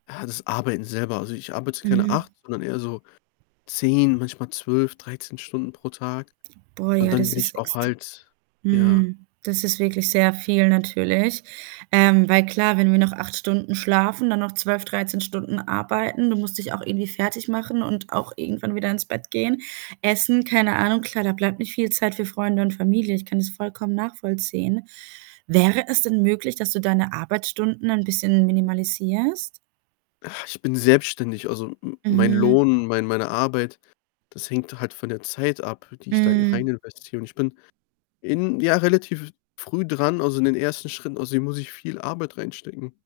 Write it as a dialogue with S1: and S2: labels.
S1: Ah, das Arbeiten selber. Also, ich arbeite keine
S2: Mhm.
S1: 8, sondern eher so 10, manchmal 12, 13 Stunden pro Tag
S2: Boah,
S1: und
S2: ja,
S1: dann
S2: das
S1: bin ich
S2: ist
S1: auch
S2: extr
S1: halt ja.
S2: mhm. Das ist wirklich sehr viel, natürlich. Ähm, weil klar, wenn wir noch 8 Stunden schlafen, dann noch 12, 13 Stunden arbeiten, du musst dich auch irgendwie fertigmachen und auch irgendwann wieder ins Bett gehen, essen, keine Ahnung. Klar, da bleibt nicht viel Zeit für Freunde und Familie, ich kann das vollkommen nachvollziehen. Wäre es denn möglich, dass du deine Arbeitsstunden ein bisschen minimalisierst?
S1: Ach, ich bin selbstständig. Also, me mein
S2: Mhm.
S1: Lohn, mein meine Arbeit, das hängt halt von der Zeit ab, die ich da e
S2: Hm.
S1: reininvestiere, und ich bin in ja, relativ f früh dran, also in den ersten Schritten, außerdem muss ich viel Arbeit reinstecken.